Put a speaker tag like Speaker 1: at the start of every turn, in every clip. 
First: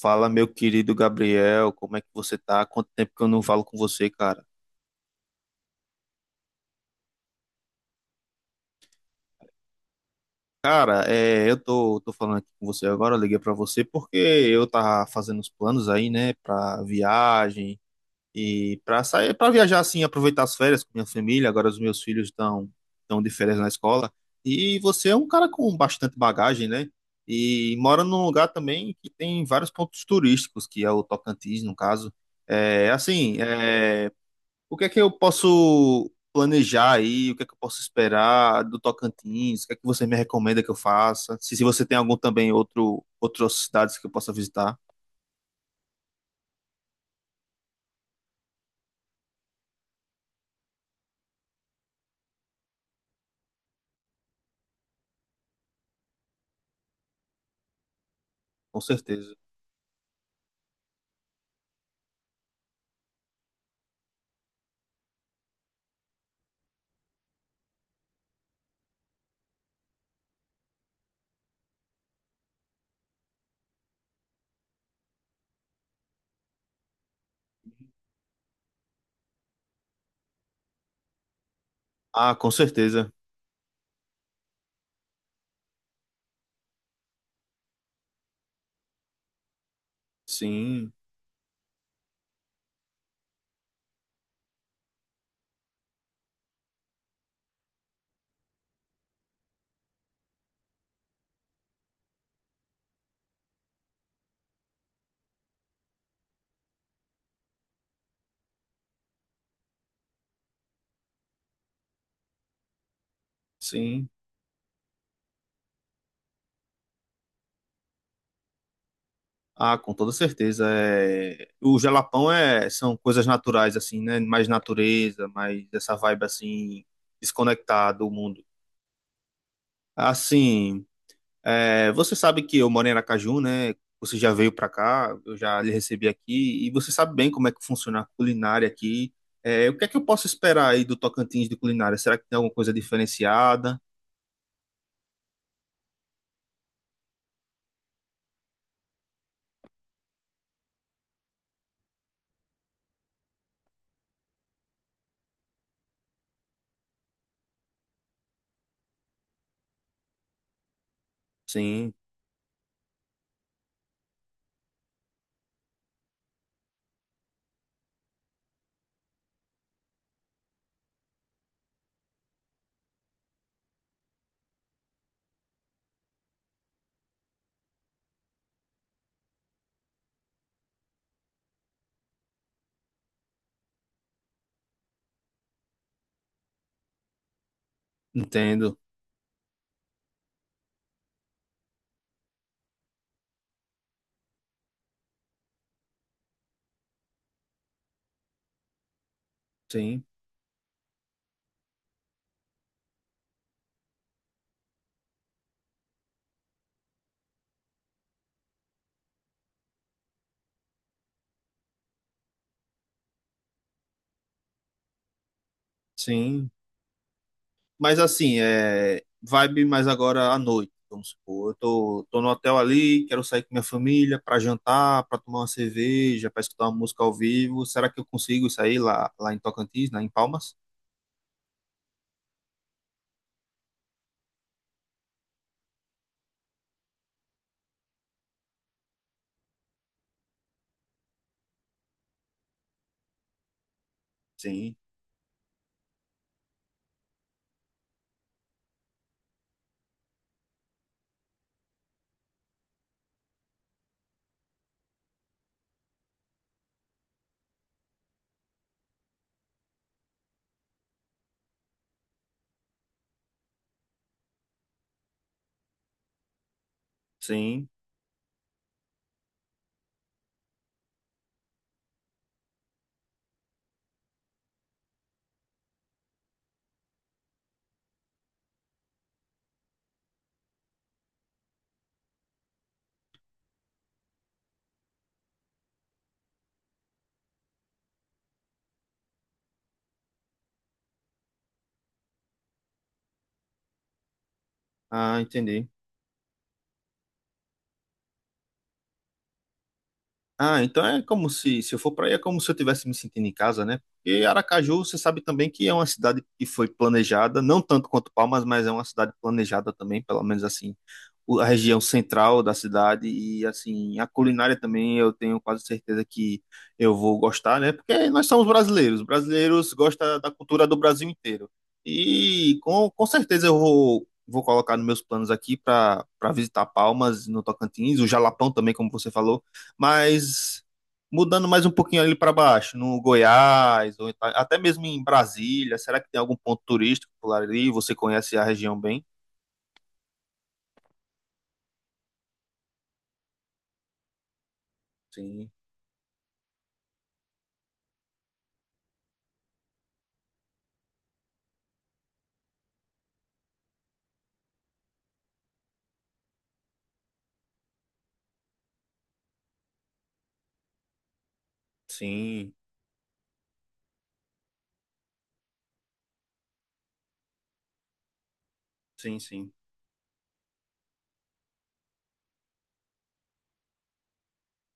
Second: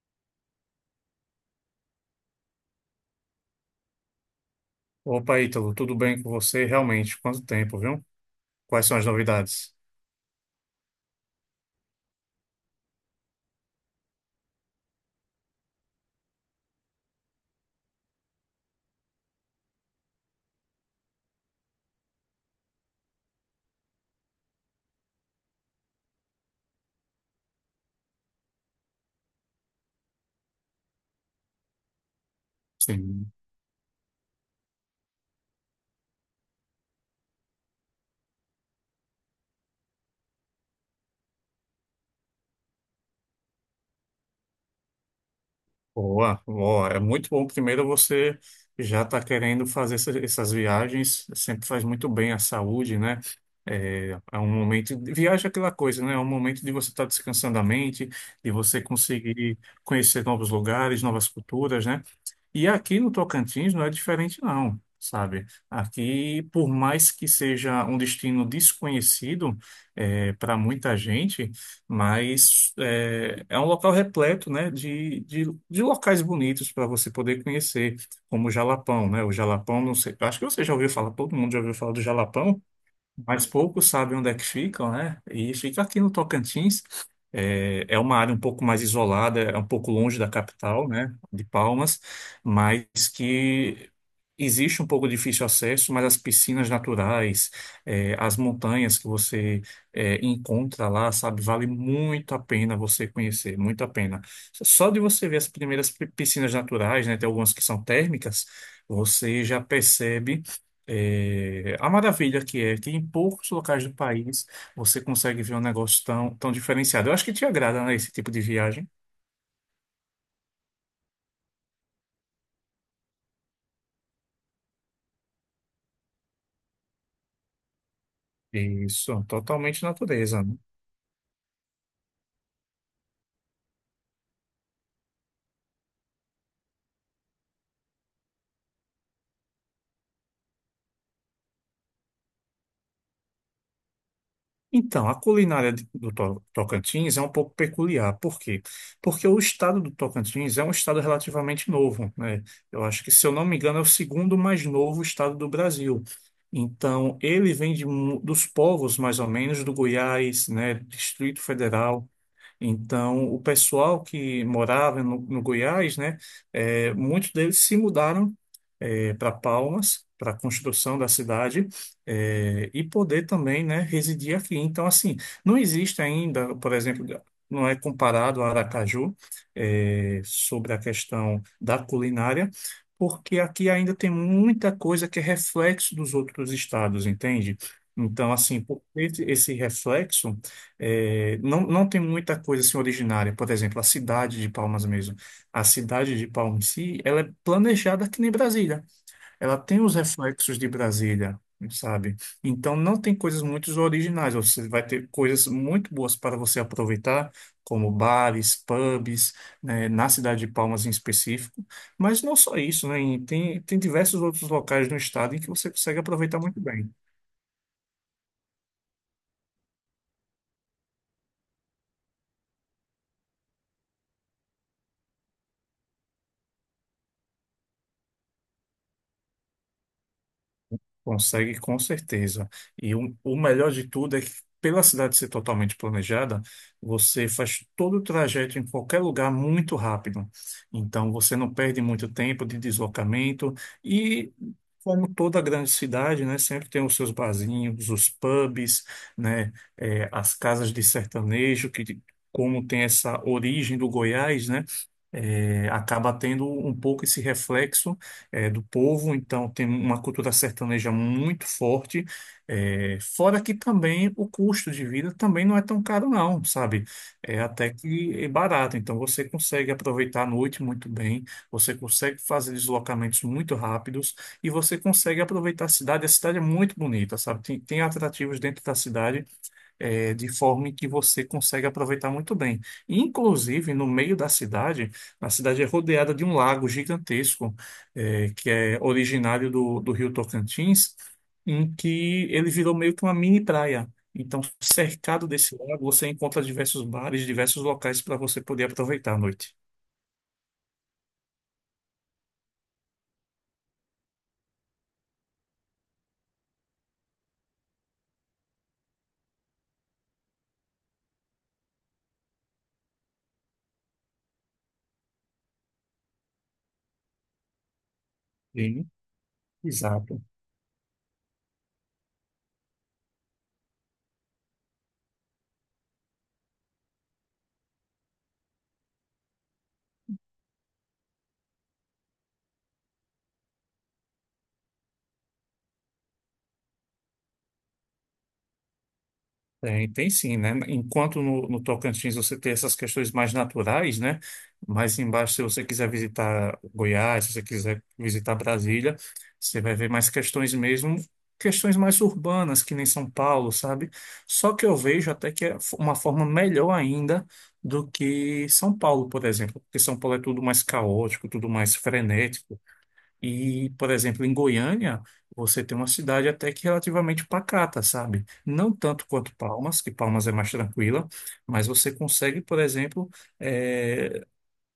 Speaker 1: Fala, meu querido Gabriel, como é que você tá? Quanto tempo que eu não falo com você, cara?
Speaker 2: Opa, Ítalo, tudo bem com você? Realmente, quanto tempo, viu? Quais são as novidades?
Speaker 1: Cara, eu tô falando aqui com você agora, eu liguei pra você porque eu tava fazendo os planos aí, né, pra viagem e pra sair, pra viajar assim, aproveitar as férias com minha família. Agora os meus filhos estão de férias na escola. E você é um cara com bastante bagagem, né? E mora num lugar também que tem vários pontos turísticos, que é o Tocantins, no caso. É
Speaker 2: Sim.
Speaker 1: assim, é, O que é que eu posso planejar aí? O que é que eu posso esperar do Tocantins? O que é que você me recomenda que eu faça? Se você tem algum também outro outras cidades que eu possa visitar,
Speaker 2: Boa, boa. É muito bom. Primeiro, você já está querendo fazer essas viagens. Sempre faz muito bem à saúde, né? É um Viagem é aquela coisa, né? É um momento de você estar descansando a mente, de
Speaker 1: com
Speaker 2: você
Speaker 1: certeza.
Speaker 2: conseguir conhecer novos lugares, novas culturas, né? E aqui no Tocantins não é diferente, não, sabe? Aqui, por mais que seja um destino desconhecido para muita gente, mas é um local repleto, né, de locais bonitos para você poder conhecer, como o Jalapão, né? O Jalapão, não sei, acho que você já ouviu falar, todo mundo já ouviu falar do
Speaker 1: Ah, com
Speaker 2: Jalapão,
Speaker 1: certeza.
Speaker 2: mas poucos sabem onde é que ficam, né? E fica aqui no Tocantins. É uma área um pouco mais isolada, é um pouco longe da capital,
Speaker 1: Sim,
Speaker 2: né, de Palmas, mas que existe um pouco difícil acesso, mas as piscinas naturais, as montanhas que você encontra lá, sabe, vale muito a pena você conhecer, muito a pena. Só de você ver as primeiras piscinas naturais, né, tem algumas que são térmicas, você já percebe a maravilha que é que em poucos locais do
Speaker 1: sim.
Speaker 2: país você consegue ver um negócio tão, tão diferenciado. Eu acho que te agrada, né, esse tipo de viagem.
Speaker 1: Ah, com toda certeza. É... O Jalapão são coisas naturais assim, né? Mais natureza, mais essa vibe assim desconectada do mundo.
Speaker 2: Isso, totalmente natureza, né?
Speaker 1: Assim, é, você sabe que eu moro em Aracaju, né? Você já veio para cá, eu já lhe recebi aqui, e você sabe bem como é que funciona a culinária aqui. É, o que é que eu posso esperar aí do Tocantins de culinária? Será que tem alguma coisa diferenciada?
Speaker 2: Então, a culinária Tocantins é um pouco peculiar. Por quê? Porque o estado do Tocantins é um estado relativamente novo, né? Eu acho que, se eu não me engano, é o segundo mais novo estado do Brasil. Então, ele vem de dos povos, mais ou menos, do Goiás, né, Distrito
Speaker 1: Sim,
Speaker 2: Federal. Então, o pessoal que morava no Goiás, né, muitos deles se mudaram para Palmas, para a construção da cidade, e poder também, né, residir aqui. Então, assim, não existe ainda, por exemplo, não é comparado a Aracaju, sobre a questão da culinária, porque aqui ainda tem muita coisa que é reflexo dos outros estados, entende? Então, assim,
Speaker 1: entendo.
Speaker 2: por ter esse reflexo. É, não, não tem muita coisa assim originária. Por exemplo, a cidade de Palmas mesmo. A cidade de Palmas em si, ela é planejada que nem Brasília. Ela tem os
Speaker 1: Sim,
Speaker 2: reflexos de Brasília, sabe? Então não tem coisas muito originais. Você vai ter coisas muito boas para você aproveitar, como bares, pubs, né, na cidade de Palmas em específico. Mas não só isso, né? E tem, tem diversos outros locais no estado em que você consegue aproveitar
Speaker 1: sim.
Speaker 2: muito bem.
Speaker 1: Mas assim, é vibe mais agora à noite, vamos supor. Eu tô no hotel ali, quero sair com minha família para jantar, para tomar uma cerveja, para escutar uma música ao vivo. Será que eu consigo sair lá em Tocantins, né, em Palmas?
Speaker 2: Consegue com certeza. E o melhor de tudo é que, pela cidade ser totalmente planejada, você faz todo o trajeto em qualquer lugar muito rápido. Então, você não perde muito tempo de deslocamento. E,
Speaker 1: Sim,
Speaker 2: como toda grande cidade, né, sempre tem os seus barzinhos, os pubs, né, as casas de sertanejo, que, como tem essa origem do Goiás, né, acaba tendo um pouco esse reflexo do povo, então tem uma cultura sertaneja muito forte. Fora que também o custo de vida também não é tão caro, não, sabe? É
Speaker 1: sim.
Speaker 2: até que é barato, então você consegue aproveitar a noite muito bem, você consegue fazer deslocamentos muito rápidos e você consegue aproveitar a cidade. A cidade é muito bonita, sabe? Tem, tem atrativos dentro da cidade de forma em que você consegue aproveitar muito bem. Inclusive, no meio da cidade, a cidade é rodeada de um lago gigantesco, que é originário do Rio Tocantins, em que ele virou meio que uma mini praia. Então,
Speaker 1: Ah,
Speaker 2: cercado desse
Speaker 1: entendi.
Speaker 2: lago, você encontra diversos bares, diversos locais para você poder aproveitar a noite.
Speaker 1: Ah, então é como se eu for para aí, é como se eu estivesse me sentindo em casa, né? Porque Aracaju, você sabe também que é uma cidade que foi planejada, não tanto quanto Palmas, mas é uma cidade planejada também, pelo menos assim, a região central da cidade e assim, a culinária também eu tenho quase certeza que eu vou gostar, né? Porque nós somos
Speaker 2: Sim,
Speaker 1: brasileiros, brasileiros gostam
Speaker 2: exato.
Speaker 1: da cultura do Brasil inteiro. E com certeza eu vou colocar nos meus planos aqui para para visitar Palmas, no Tocantins, o Jalapão também, como você falou, mas mudando mais um pouquinho ali para baixo, no Goiás, ou então até mesmo em Brasília, será que tem algum ponto turístico por ali? Você conhece a região bem?
Speaker 2: Tem, tem sim, né? Enquanto no Tocantins você tem essas questões mais naturais, né? Mais embaixo, se
Speaker 1: Sim,
Speaker 2: você quiser visitar Goiás, se você quiser visitar Brasília, você vai ver mais questões mesmo, questões mais urbanas, que nem São Paulo, sabe? Só que eu vejo até que é uma forma melhor ainda do que São Paulo, por exemplo, porque São Paulo é tudo mais caótico, tudo mais
Speaker 1: sim,
Speaker 2: frenético. E, por exemplo, em Goiânia, você tem uma cidade até que relativamente pacata, sabe? Não tanto
Speaker 1: sim,
Speaker 2: quanto
Speaker 1: sim,
Speaker 2: Palmas, que Palmas é mais tranquila, mas você consegue, por exemplo, eh,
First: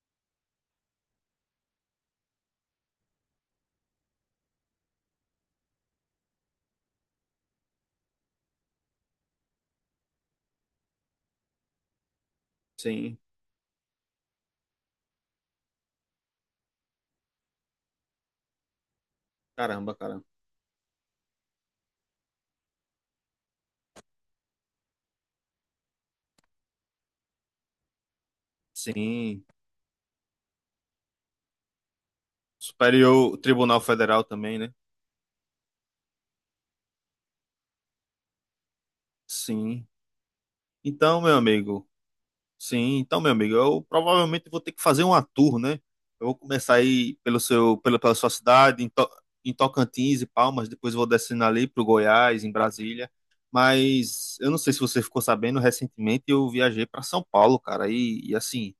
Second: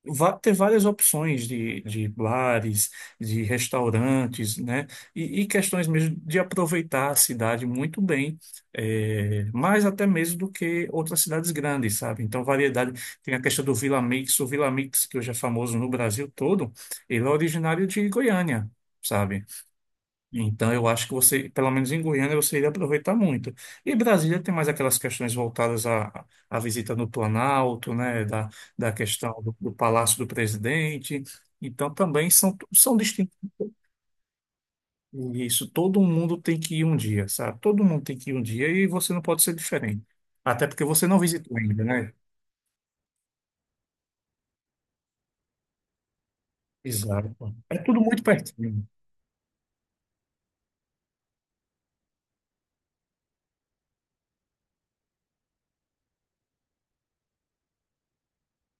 Speaker 2: ter várias opções de bares, de restaurantes, né? E questões mesmo de aproveitar a cidade muito bem, mais até mesmo do que outras cidades grandes, sabe? Então, variedade.
Speaker 1: sim.
Speaker 2: Tem a questão do Vila Mix, o Vila Mix, que hoje é famoso no Brasil todo, ele é originário de Goiânia, sabe?
Speaker 1: Caramba, cara.
Speaker 2: Então, eu acho que você, pelo menos em Goiânia, você iria aproveitar muito. E Brasília tem mais aquelas questões voltadas à, à visita no Planalto, né, da, da questão
Speaker 1: Sim.
Speaker 2: do Palácio do Presidente. Então, também são, são distintos.
Speaker 1: Superior Tribunal Federal também, né?
Speaker 2: E isso, todo mundo tem que ir um dia, sabe? Todo mundo tem que ir um dia e você não pode ser
Speaker 1: Sim.
Speaker 2: diferente. Até porque você não
Speaker 1: Então, meu
Speaker 2: visitou ainda,
Speaker 1: amigo,
Speaker 2: né?
Speaker 1: sim, então, meu amigo, eu provavelmente vou ter que fazer uma tour, né? Eu vou começar aí pelo
Speaker 2: Exato. É
Speaker 1: seu,
Speaker 2: tudo
Speaker 1: pela
Speaker 2: muito
Speaker 1: sua cidade,
Speaker 2: pertinho,
Speaker 1: em, em Tocantins e Palmas, depois vou descendo ali para o Goiás, em Brasília. Mas eu não sei se você ficou sabendo, recentemente eu viajei para São Paulo, cara, e assim,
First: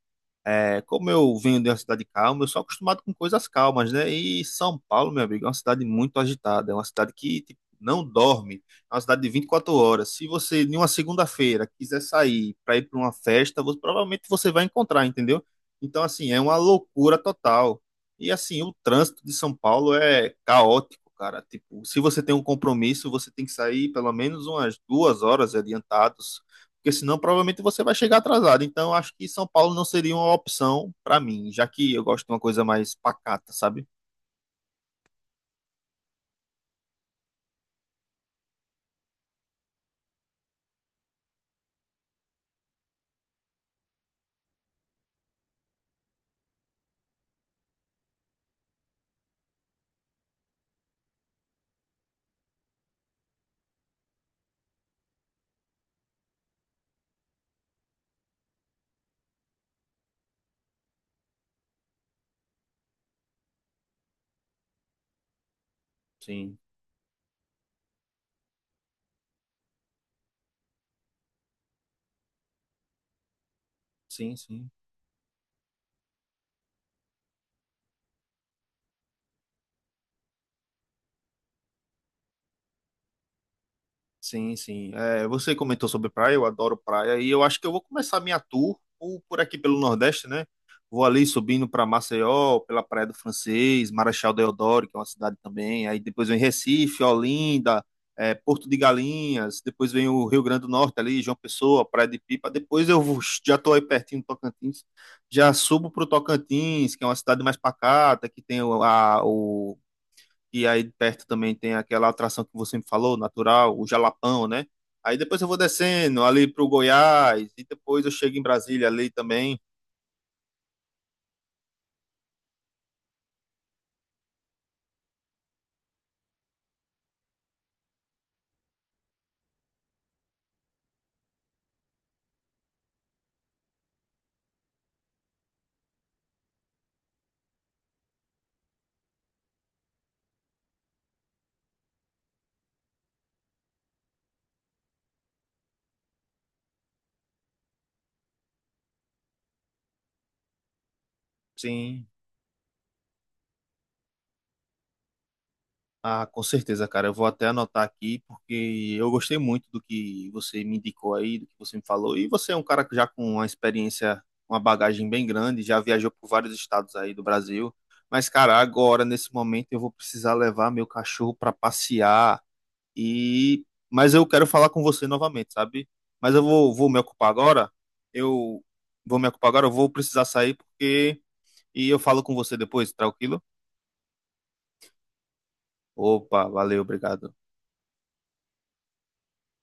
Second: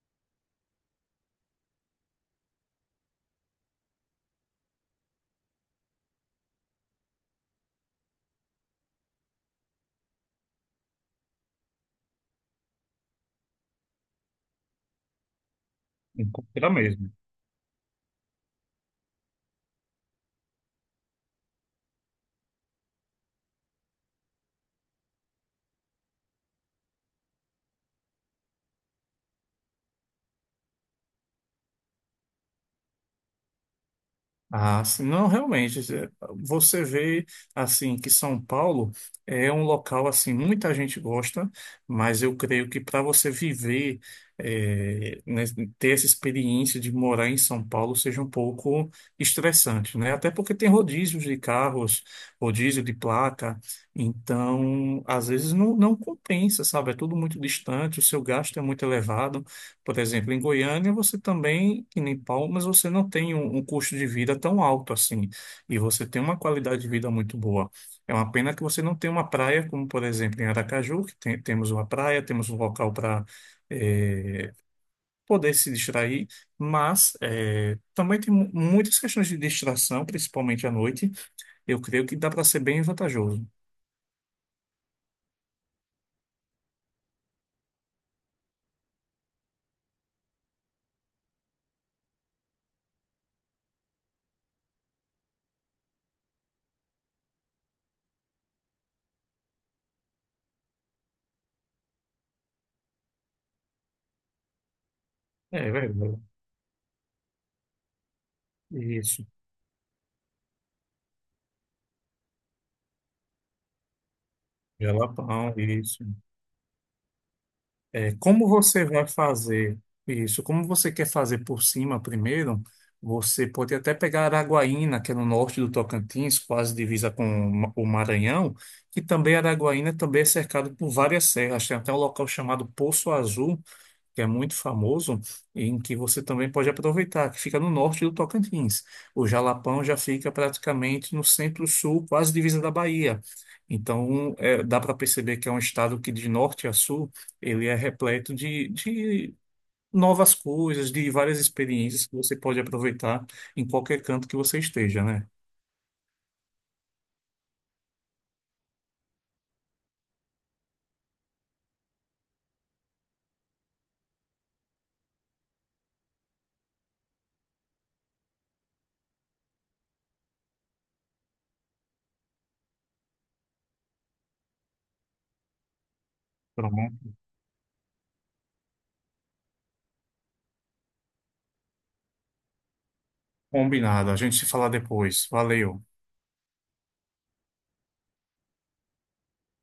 Speaker 1: é, como eu venho de uma cidade calma, eu sou acostumado com coisas calmas, né? E São Paulo, meu amigo, é uma cidade muito agitada, é uma cidade que tipo, não dorme, é uma cidade de 24 horas. Se você, em uma segunda-feira, quiser sair para ir para uma festa, provavelmente você vai encontrar, entendeu? Então, assim, é uma
Speaker 2: encontra mesmo.
Speaker 1: loucura total. E, assim, o trânsito de São Paulo é caótico, cara. Tipo, se você tem um compromisso, você tem que sair pelo menos umas duas horas adiantados, porque senão provavelmente você vai chegar atrasado. Então acho que São Paulo não seria uma opção para mim, já que eu gosto de uma coisa mais pacata, sabe?
Speaker 2: Ah, sim, não, realmente, é, você vê, assim, que São Paulo é um local, assim, muita gente gosta, mas eu creio que para você viver, é, né, ter essa experiência de morar em São Paulo seja um pouco estressante, né? Até porque tem rodízios de carros, rodízio de placa, então, às vezes não, não compensa, sabe? É tudo muito distante, o seu gasto é muito elevado, por exemplo, em Goiânia você também, que nem Palmas, você não tem um custo de vida tão alto assim. E você tem uma
Speaker 1: Sim,
Speaker 2: qualidade de vida muito boa. É uma pena que você não tem uma praia, como por exemplo em Aracaju, que temos uma praia, temos um local para
Speaker 1: sim, sim.
Speaker 2: poder se distrair, mas também tem muitas questões de distração, principalmente à noite. Eu creio que dá para ser bem vantajoso.
Speaker 1: Sim, sim. É, você comentou sobre praia, eu adoro praia e eu acho que eu vou começar minha tour por aqui pelo Nordeste, né? Vou ali subindo para Maceió, pela Praia do Francês, Marechal Deodoro, que é uma cidade também. Aí depois vem Recife, Olinda, é, Porto de Galinhas. Depois vem o Rio Grande do Norte ali, João Pessoa, Praia de Pipa. Depois já estou aí pertinho do Tocantins, já
Speaker 2: É
Speaker 1: subo para o
Speaker 2: verdade.
Speaker 1: Tocantins, que é uma cidade mais pacata, que tem
Speaker 2: Isso.
Speaker 1: o, e aí perto também tem aquela atração que você me falou, natural, o Jalapão, né? Aí depois eu
Speaker 2: Jalapão,
Speaker 1: vou
Speaker 2: isso.
Speaker 1: descendo ali pro Goiás e depois eu
Speaker 2: É,
Speaker 1: chego em
Speaker 2: como você
Speaker 1: Brasília
Speaker 2: vai
Speaker 1: ali também.
Speaker 2: fazer isso? Como você quer fazer por cima primeiro? Você pode até pegar Araguaína, que é no norte do Tocantins, quase divisa com o o Maranhão, que também Araguaína também é cercado por várias serras. Tem até um local chamado Poço Azul, que é muito famoso, em que você também pode aproveitar, que fica no norte do Tocantins. O Jalapão já fica praticamente no centro-sul, quase divisa da Bahia. Então, é, dá para perceber que é um estado que, de norte a sul, ele é repleto de novas coisas, de várias experiências
Speaker 1: Sim.
Speaker 2: que você pode aproveitar em qualquer canto que você esteja, né?
Speaker 1: Ah, com certeza, cara. Eu vou até anotar aqui porque eu gostei muito do que você me indicou aí, do que você me falou. E você é um cara que já com uma experiência, uma bagagem bem grande, já viajou por vários estados aí do Brasil. Mas, cara, agora, nesse momento, eu vou precisar levar meu cachorro para passear, e mas eu quero falar com você novamente, sabe? Mas eu
Speaker 2: Tá.
Speaker 1: vou, vou me ocupar agora. Eu vou me ocupar agora, eu vou precisar sair, porque e eu falo com você depois, tranquilo?
Speaker 2: Combinado. A gente se fala depois. Valeu.
Speaker 1: Opa, valeu, obrigado.